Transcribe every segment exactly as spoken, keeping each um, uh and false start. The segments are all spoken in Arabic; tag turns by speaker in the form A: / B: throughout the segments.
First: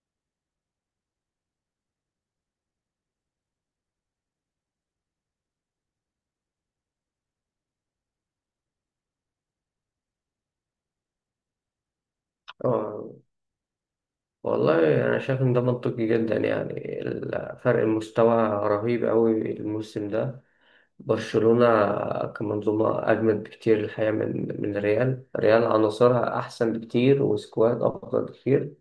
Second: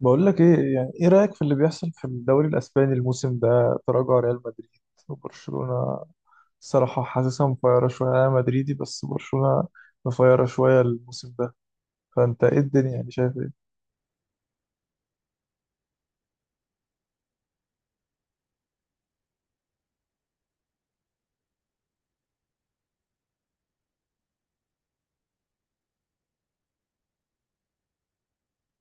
A: بقول لك ايه، يعني ايه رأيك في اللي بيحصل في الدوري الاسباني الموسم ده، تراجع ريال مدريد وبرشلونة. الصراحة حاسسها مفيرة شوية. انا مدريدي بس برشلونة مفيرة شوية الموسم ده. فانت ايه، الدنيا
B: اه،
A: يعني شايف ايه؟
B: والله انا شايف ان ده منطقي جدا. يعني ال- فرق المستوى رهيب قوي الموسم ده. برشلونة كمنظومة اجمد بكتير الحقيقة من من ريال ريال عناصرها احسن بكتير وسكواد افضل بكتير،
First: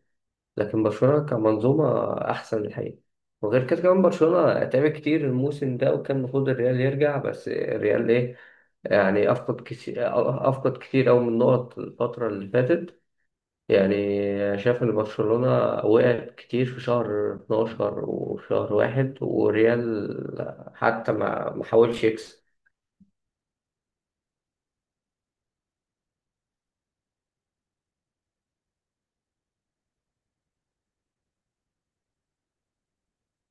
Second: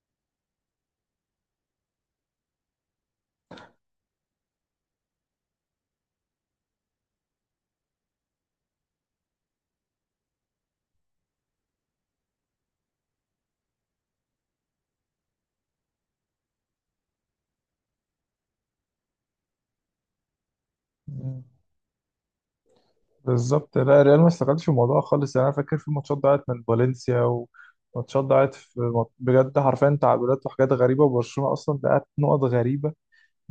B: لكن برشلونة كمنظومة احسن الحقيقة. وغير كده كمان برشلونة تعب كتير الموسم ده، وكان المفروض الريال يرجع، بس الريال ايه يعني؟ افقد كتير، افقد كتير قوي من النقط الفترة اللي فاتت. يعني شايف ان برشلونة وقعت كتير في شهر اتناشر وشهر واحد، وريال حتى
A: مم.
B: ما ما حاولش يكسب.
A: بالظبط. لا ريال ما استغلش الموضوع خالص. يعني انا فاكر في ماتشات ضاعت من فالنسيا وماتشات ضاعت في مط- بجد، حرفيا تعادلات وحاجات غريبة. وبرشلونة اصلا ضيعت نقط غريبة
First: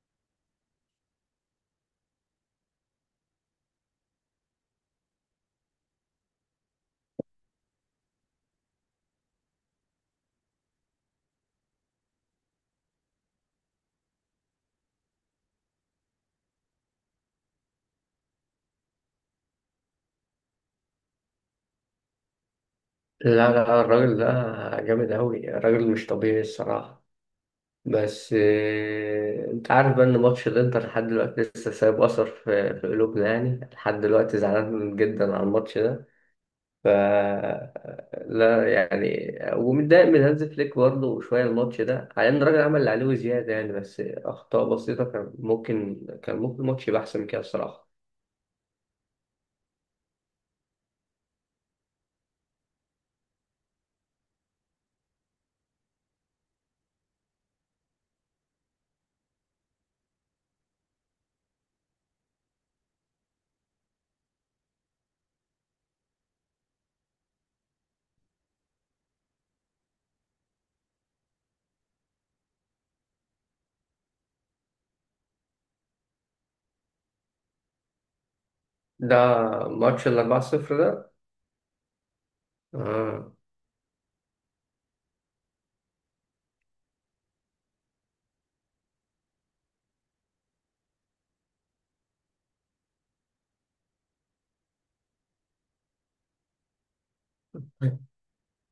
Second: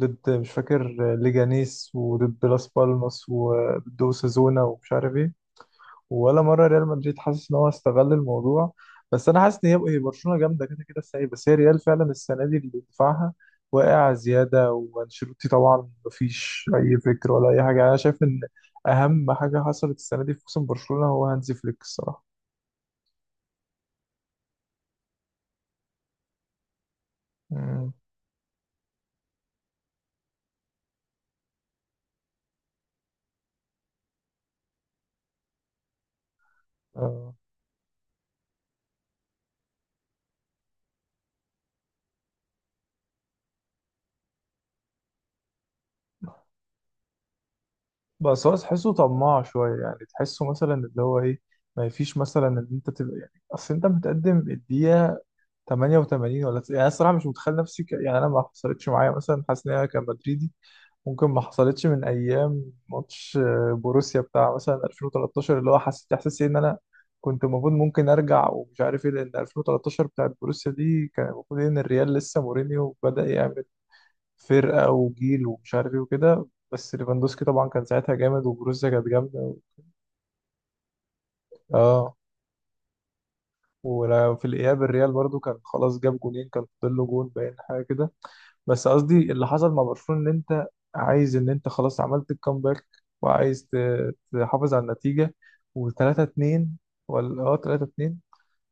A: ضد، مش فاكر، ليجانيس وضد لاس بالماس وضد اوساسونا ومش عارف ايه. ولا مره ريال مدريد حاسس ان هو استغل الموضوع. بس انا حاسس ان هي هي برشلونه جامده كده كده السنه دي. بس هي ريال فعلا السنه دي اللي دفاعها واقع زياده، وانشيلوتي طبعا مفيش اي فكر ولا اي حاجه. انا شايف ان اهم حاجه حصلت السنه دي في موسم برشلونه هو هانزي فليك الصراحه.
B: لا، لا، الراجل ده جامد أوي، راجل مش طبيعي الصراحة.
A: مم.
B: بس آه، انت عارف بقى ان ماتش الانتر لحد دلوقتي لسه سايب اثر في في قلوبنا. يعني لحد دلوقتي زعلان جدا على الماتش ده. ف
A: آه.
B: لا يعني، ومتضايق من هانز فليك برضه شويه الماتش ده، على ان الراجل عمل اللي عليه وزياده، يعني بس اخطاء بسيطه كان ممكن كان ممكن الماتش يبقى احسن من كده الصراحه.
A: بس هو تحسه طماع شويه. يعني تحسه مثلا اللي هو ايه، ما فيش مثلا ان انت تبقى يعني، اصل انت متقدم الدقيقه تمانية وتمانين ولا تس- يعني انا الصراحه مش متخيل نفسي ك... يعني انا ما حصلتش معايا مثلا، حاسس ان انا كمدريدي ممكن ما حصلتش من ايام ماتش آه، بوروسيا بتاع مثلا ألفين وتلتاشر، اللي هو حسيت احساس إيه ان انا كنت المفروض ممكن ارجع ومش عارف ايه. لان ألفين وثلاثة عشر بتاعت بوروسيا دي كان المفروض ان الريال لسه مورينيو بدأ يعمل فرقة وجيل ومش عارف ايه وكده. بس ليفاندوسكي طبعا كان ساعتها جامد وبوروسيا كانت
B: ده
A: جامدة.
B: ماتش ال اربعة لا شيء ده.
A: اه.
B: آه.
A: وفي الاياب الريال برضو كان خلاص جاب جونين، كان فاضل له جون باين حاجة كده. بس قصدي، اللي حصل مع برشلونة ان انت عايز ان انت خلاص عملت الكامباك وعايز ت- تحافظ على النتيجة، و3 2، ولا اه تلاتة اتنين.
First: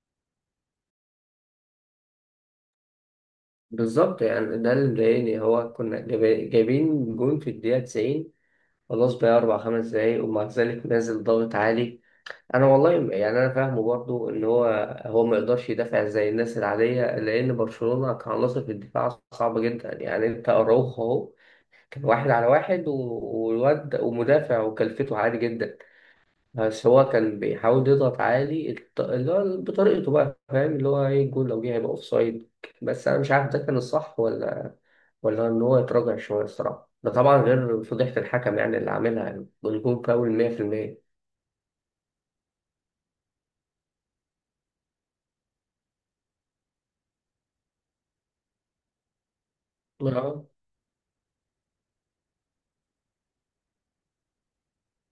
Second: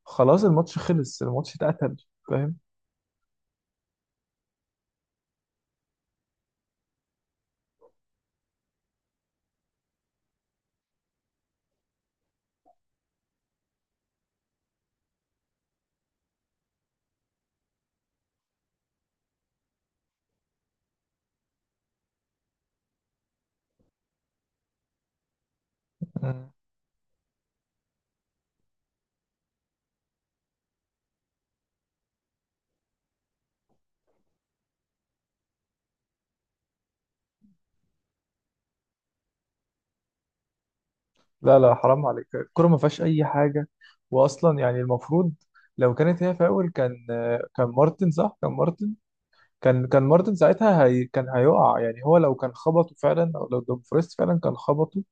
A: خلاص الماتش خلص، الماتش اتقتل، فاهم؟
B: بالظبط، يعني ده اللي مضايقني، هو كنا جايب- جايبين جون في الدقيقه تسعين، خلاص بقى أربع خمس دقايق، ومع ذلك نازل ضغط عالي. انا والله يعني انا فاهمه برضو ان هو هو ما يقدرش يدافع زي الناس العاديه، لان برشلونه كعناصر في الدفاع صعبه جدا. يعني انت اراوخو اهو، كان واحد على واحد و- والواد ومدافع وكلفته عالي جدا.
A: مم.
B: بس هو كان بيحاول يضغط عالي، الط- اللي هو بطريقته بقى، فاهم اللي هو ايه، الجول لو جه هيبقى اوفسايد. بس انا مش عارف ده كان الصح ولا ولا ان هو يتراجع شويه الصراحه. ده طبعا غير فضيحه الحكم، يعني اللي عاملها، يعني الجول فاول ميه في الميه.
A: لا لا، حرام عليك، الكرة ما فيهاش اي حاجة. واصلا يعني المفروض، لو كانت هي فاول، كان كان مارتن، صح؟ كان مارتن. كان كان مارتن
B: اه.
A: ساعتها، هي كان هيقع. يعني هو لو كان خبطه فعلا، او لو دومفريس فعلا كان خبطه،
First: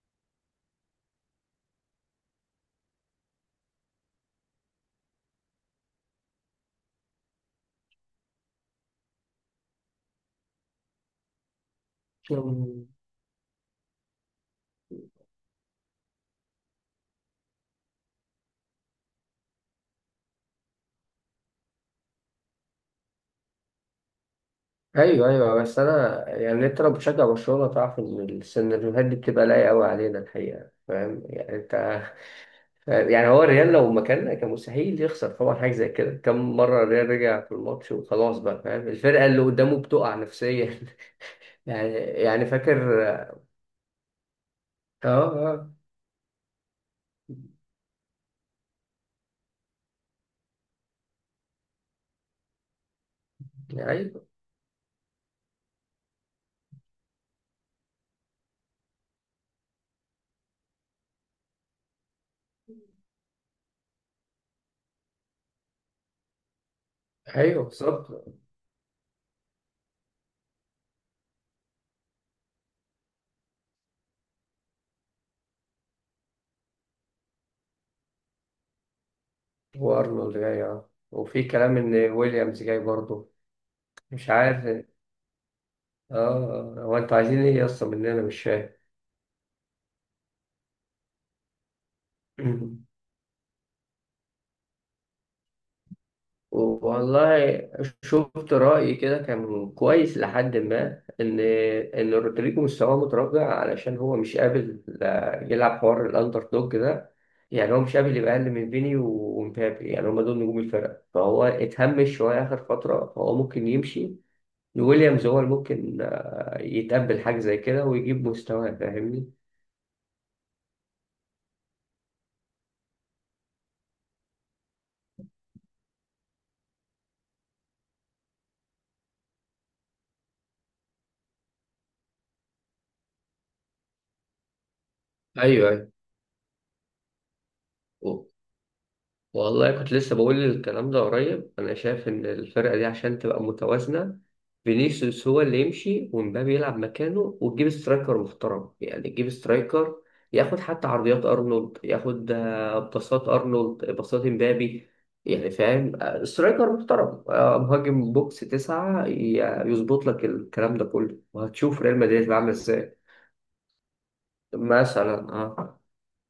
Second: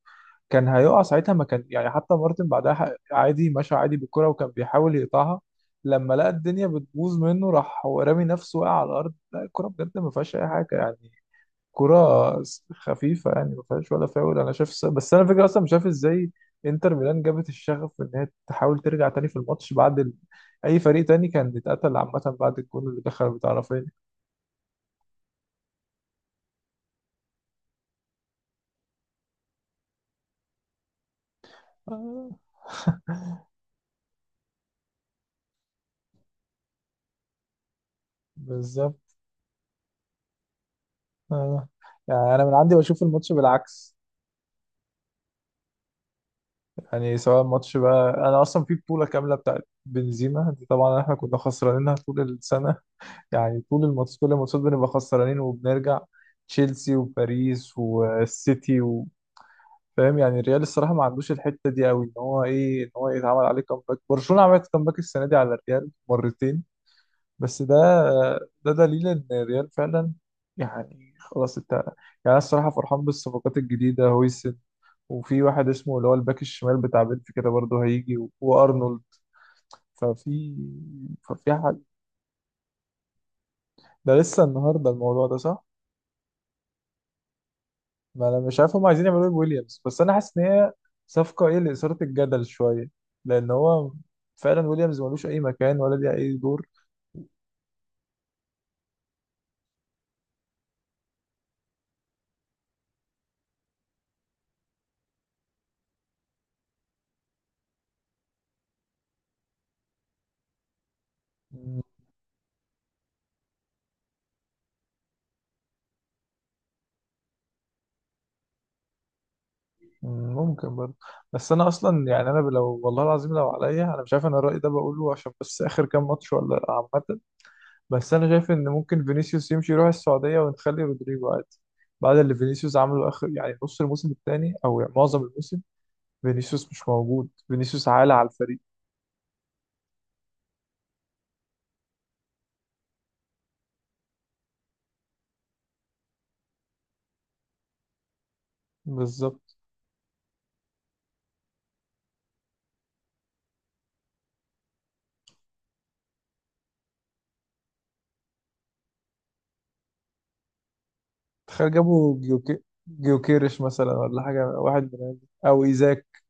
A: كان هيقع ساعتها. ما كان يعني، حتى مارتن بعدها ح- عادي مشى عادي بالكرة وكان بيحاول يقطعها. لما لقى الدنيا بتبوظ منه راح هو رامي نفسه، وقع على الأرض. لا الكرة بجد ما فيهاش أي حاجة يعني. كرة س- خفيفة يعني، ما فيهاش ولا فاول أنا شايف. س- بس أنا فكرة، أصلا مش عارف إزاي إنتر ميلان جابت الشغف إن هي تحاول ترجع تاني في الماتش بعد ال... أي فريق تاني كان اتقتل عامة بعد الجول اللي دخل بتاع رافينيا.
B: ايوه، ايوه، بس انا يعني، انت لو بتشجع برشلونه تعرف ان السيناريوهات دي بتبقى لايقه قوي علينا الحقيقه، فاهم يعني انت؟
A: آه،
B: يعني هو الريال لو مكاننا كان مستحيل يخسر طبعا حاجه زي كده. كم مره الريال رجع في الماتش وخلاص بقى، فاهم
A: بالظبط.
B: الفرقه اللي قدامه بتقع نفسيا.
A: آه.
B: يعني
A: يعني أنا
B: يعني
A: من عندي بشوف
B: فاكر.
A: الماتش
B: اه.
A: بالعكس.
B: اه.
A: يعني سواء الماتش بقى، انا اصلا في بطوله كامله بتاعت بنزيما دي طبعا احنا كنا خسرانينها طول السنه. يعني طول الماتش،
B: ايوه.
A: كل الماتشات بنبقى خسرانين وبنرجع. تشيلسي وباريس والسيتي و- فاهم؟ يعني الريال الصراحه ما عندوش الحته دي قوي، ان هو ايه، ان هو يتعمل عليه كامباك. برشلونه عملت كامباك السنه دي على الريال مرتين. بس
B: ايوه.
A: ده
B: بالظبط.
A: ده دليل ان الريال فعلا يعني خلاص انت يعني. انا الصراحه فرحان بالصفقات الجديده، هويسن، وفي واحد اسمه اللي هو الباك الشمال بتاع بنفيكا كده برضه هيجي و- وارنولد.
B: وارنولد
A: ففي
B: جاي، اه، وفي
A: ففي
B: كلام
A: حاجه،
B: ان ويليامز جاي برضه.
A: ده
B: مش
A: لسه
B: عارف، اه.
A: النهارده، الموضوع ده صح؟
B: آه. هو انتوا عايزين ايه اصلا مننا؟
A: ما انا
B: مش
A: مش
B: فاهم.
A: عارف هم عايزين يعملوا ايه بويليامز. بس انا حاسس ان هي صفقه ايه، لاثاره الجدل شويه. لان هو فعلا ويليامز ملوش اي مكان ولا ليه اي دور.
B: والله شفت رأي كده كان كويس، لحد ما إن إن رودريجو مستواه متراجع، علشان هو مش قابل لا- يلعب حوار الأندر دوج ده. يعني هو مش قابل يبقى أقل من فيني ومبابي، يعني هما دول نجوم الفرقة، فهو اتهمش شوية آخر فترة، فهو ممكن يمشي. ويليامز هو اللي ممكن آه، يتقبل حاجة زي كده ويجيب مستواه. فاهمني؟
A: مم، ممكن برضه. بس انا اصلا يعني، انا لو والله العظيم لو عليا، انا مش عارف انا الراي ده بقوله عشان بس اخر كام ماتش ولا لأ عامه. بس انا شايف ان ممكن فينيسيوس يمشي يروح السعوديه ونخلي رودريجو عادي. بعد اللي فينيسيوس عمله اخر يعني نص الموسم الثاني، او يعني معظم الموسم،
B: ايوه.
A: فينيسيوس مش موجود، فينيسيوس عالة
B: ايوه.
A: على الفريق.
B: والله كنت لسه بقول الكلام ده قريب. انا شايف ان الفرقه دي عشان تبقى متوازنه، فينيسيوس هو اللي يمشي، ومبابي يلعب مكانه، وتجيب سترايكر محترم. يعني تجيب
A: بالظبط.
B: سترايكر ياخد حتى عرضيات ارنولد، ياخد آه، باصات ارنولد، باصات مبابي. يعني فاهم، آه، سترايكر محترم، آه، مهاجم بوكس تسعة، ي- يظبط لك الكلام ده كله،
A: تخيل
B: وهتشوف ريال
A: جابوا
B: مدريد عامل
A: جيوكي
B: ازاي.
A: جيوكيرش مثلا ولا حاجه، واحد من هذه.
B: مثلا،
A: او
B: اه.
A: ايزاك.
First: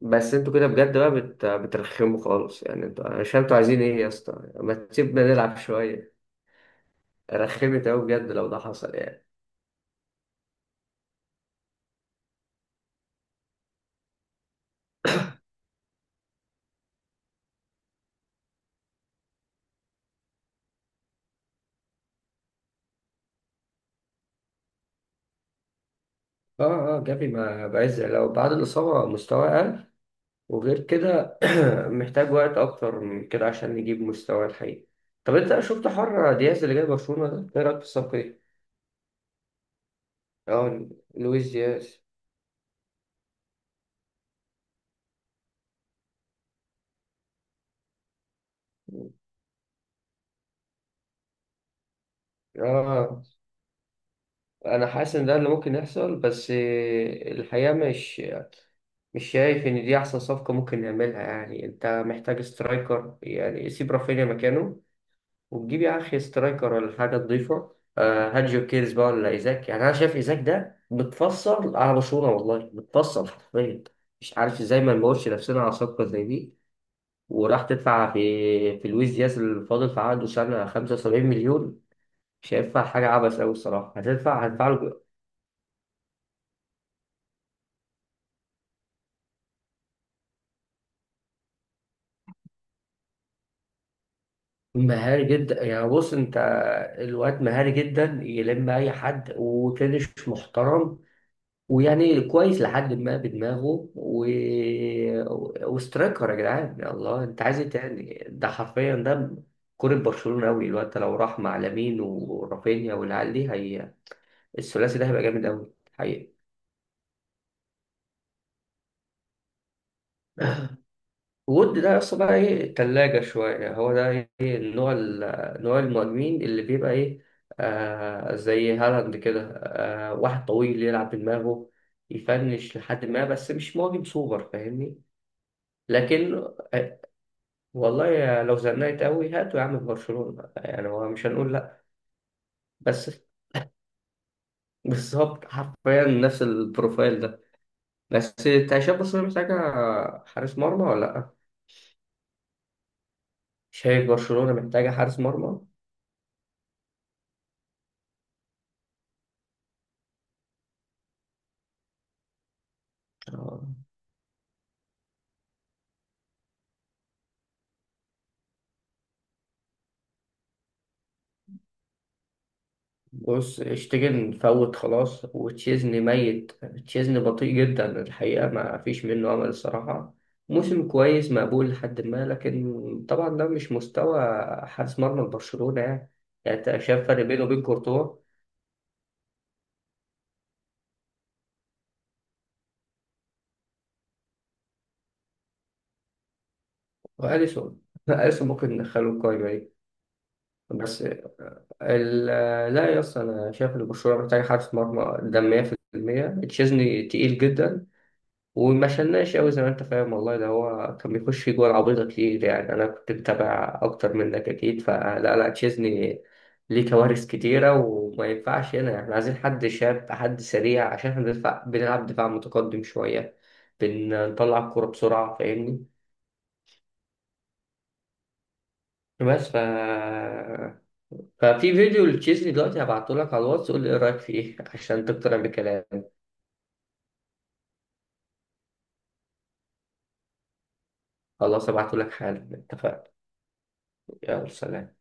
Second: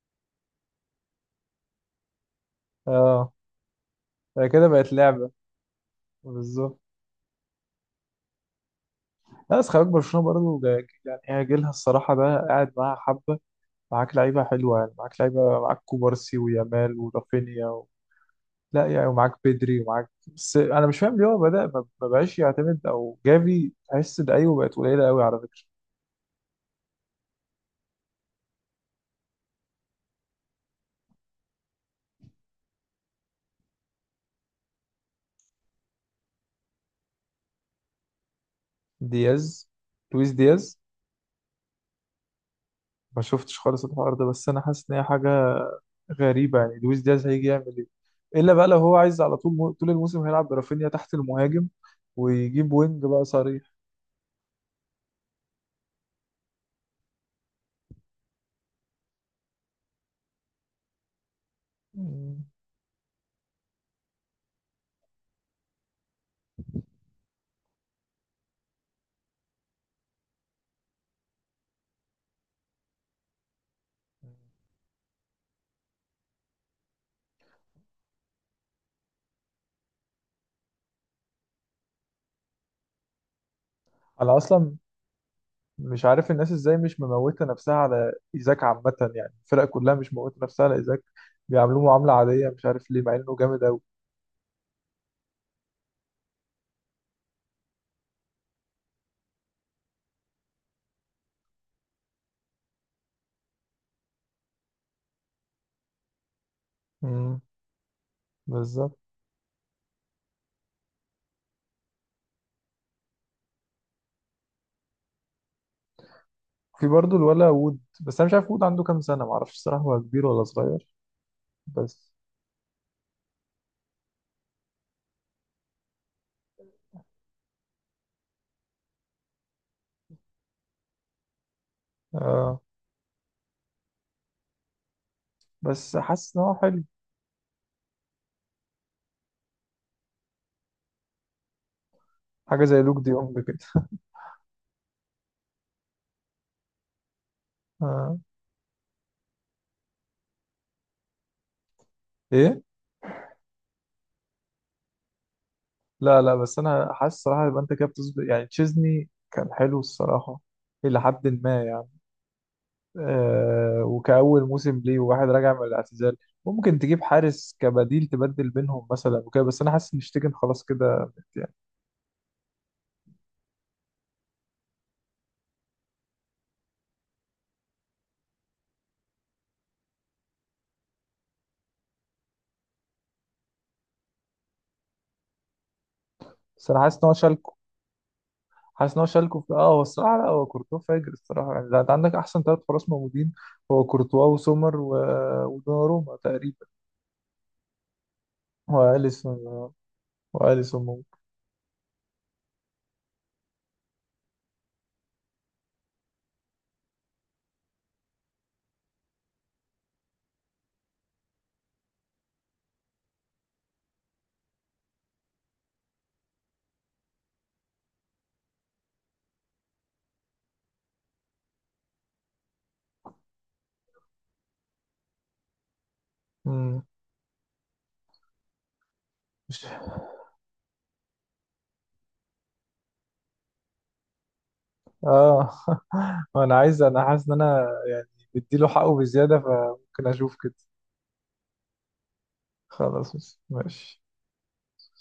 B: بس انتوا كده بجد بقى بت... بترخموا خالص. يعني انتوا، انا مش
A: اه.
B: فاهم انتوا عايزين ايه يا
A: هي
B: اسطى؟
A: كده
B: ما
A: بقت
B: تسيبنا
A: لعبه.
B: نلعب شويه.
A: بالظبط.
B: رخمت قوي بجد لو ده حصل يعني.
A: لا بس خلي بالك برشلونة برضه جا- يعني هي جيلها الصراحة ده قاعد معاها حبة. معاك لعيبة حلوة، يعني معاك لعيبة، معاك كوبارسي ويامال ورافينيا. و... لا يعني، ومعاك بدري ومعاك. بس أنا مش فاهم ليه هو بدأ ما ما بقاش يعتمد أو جافي تحس ده، أيوه بقت قليلة قوي على فكرة.
B: اه. اه، جافي ما بقاش زي، لو بعد الإصابة مستواه أقل. وغير كده محتاج وقت أكتر من كده عشان يجيب مستواه الحقيقي. طب أنت شفت حر دياز اللي جاي برشلونة ده؟ إيه رأيك في الصفقة دي؟
A: دياز. لويس دياز.
B: اه. لويس دياز.
A: ما شفتش خالص الحوار ده، بس أنا حاسس إن هي حاجة غريبة. يعني لويس دياز هيجي يعمل إيه؟ إلا بقى لو هو عايز على طول مو... طول الموسم هيلعب برافينيا تحت المهاجم ويجيب وينج
B: اه.
A: بقى صريح.
B: أنا حاسس إن ده اللي ممكن يحصل، بس الحقيقة مش مش شايف إن دي أحسن صفقة ممكن نعملها. يعني أنت محتاج
A: مم.
B: سترايكر، يعني سيب رافينيا مكانه، وتجيب يا أخي سترايكر، ولا حاجة تضيفه. آه هات جو كيرز بقى، ولا إيزاك. يعني أنا شايف إيزاك ده متفصل على برشلونة، والله متفصل حرفيا. مش عارف إزاي ما نموتش نفسنا على صفقة زي دي، وراح تدفع في في لويس دياز الفاضل في عقده سنة 75 مليون. شايفها حاجة عبث أوي الصراحة.
A: أنا
B: هتدفع هتدفع
A: أصلا
B: له.
A: مش عارف الناس ازاي مش مموتة نفسها على ايزاك عامة. يعني الفرق كلها مش مموتة نفسها على ايزاك، بيعاملوه معاملة عادية، مش عارف ليه، مع انه جامد اوي.
B: مهاري جدا. يعني بص انت، الواد مهاري جدا، يلم اي حد، وفينش محترم، ويعني كويس لحد ما بدماغه، و... وسترايكر. يا جدعان يا الله،
A: امم
B: انت عايز ايه تاني؟ ده حرفيا
A: بالظبط.
B: ده كرة برشلونة قوي الواد ده. لو راح مع لامين ورافينيا والعيال دي، هي الثلاثي ده هيبقى جامد قوي حقيقي.
A: في برضه الولا وود، بس انا مش عارف وود عنده كام سنة، معرفش الصراحة هو كبير ولا صغير.
B: وود ده
A: بس
B: اصلا بقى ايه، تلاجة شوية. هو ده ايه، النوع ال- نوع المهاجمين اللي بيبقى ايه، آه زي هالاند كده، آه واحد طويل يلعب بدماغه،
A: آه
B: يفنش لحد ما، بس مش مهاجم سوبر. فاهمني؟
A: بس حاسس ان
B: لكن
A: هو حلو.
B: آه والله يا- لو زنقت قوي، هاتوا يا عم في برشلونة، يعني هو مش هنقول لا.
A: حاجة زي لوك دي
B: بس
A: يونج كده.
B: بالظبط، حرفيا نفس البروفايل ده.
A: آه.
B: بس انت شايف برشلونة محتاجة حارس مرمى ولا لا؟
A: ايه.
B: شايف برشلونة محتاجة حارس مرمى؟
A: لا لا، بس انا حاسس الصراحة يبقى انت كده بتظبط. يعني تشيزني كان حلو الصراحة إلى حد ما يعني،
B: آه.
A: آه، وكأول موسم ليه وواحد راجع من الاعتزال. ممكن تجيب حارس كبديل تبدل بينهم مثلا وكده، بس انا حاسس ان شتيجن خلاص كده يعني.
B: بص اشتيجن فوت خلاص، وتشيزني ميت. تشيزني بطيء جدا الحقيقة، ما فيش منه أمل الصراحة. موسم كويس مقبول لحد ما، لكن طبعا ده مش مستوى حارس مرمى برشلونة يعني. يعني
A: بس
B: انت
A: انا حاسس ان
B: شايف
A: هو
B: فرق بينه
A: شالكو.
B: وبين كورتوا
A: حاسس ان هو شالكو في اه هو الصراحه، لا، هو كورتوا فاجر الصراحه. يعني ده انت عندك احسن ثلاث حراس موجودين، هو كورتوا وسومر و... ودوناروما تقريبا.
B: وأليسون؟ أليسون ممكن ندخله القايمة
A: واليسون،
B: دي.
A: واليسون
B: بس
A: ممكن.
B: ال- لا يا اسطى، أنا شايف إن برشلونة محتاج حارس مرمى ده ميه في الميه. تشيزني تقيل جدا، وما شلناش قوي زي ما انت فاهم والله. ده هو كان بيخش جوه العبيطة كتير، يعني انا كنت متابع اكتر منك اكيد، فلا، لا تشيزني ليه كوارث كتيره وما ينفعش. هنا احنا عايزين حد شاب، حد سريع، عشان احنا بندفع- بنلعب دفاع متقدم شوية، بنطلع الكورة بسرعة. فاهمني؟
A: مم.
B: بس ف...
A: مش
B: ففي فيديو لتشيزني دلوقتي هبعته لك على الواتس، قول لي ايه رأيك فيه عشان تقتنع
A: اه
B: بكلامي.
A: انا عايز، انا حاسس ان انا يعني بديله حقه بزياده، فممكن اشوف كده.
B: خلاص هبعته لك حالا، اتفقنا.
A: خلاص ماشي.
B: يلا سلام.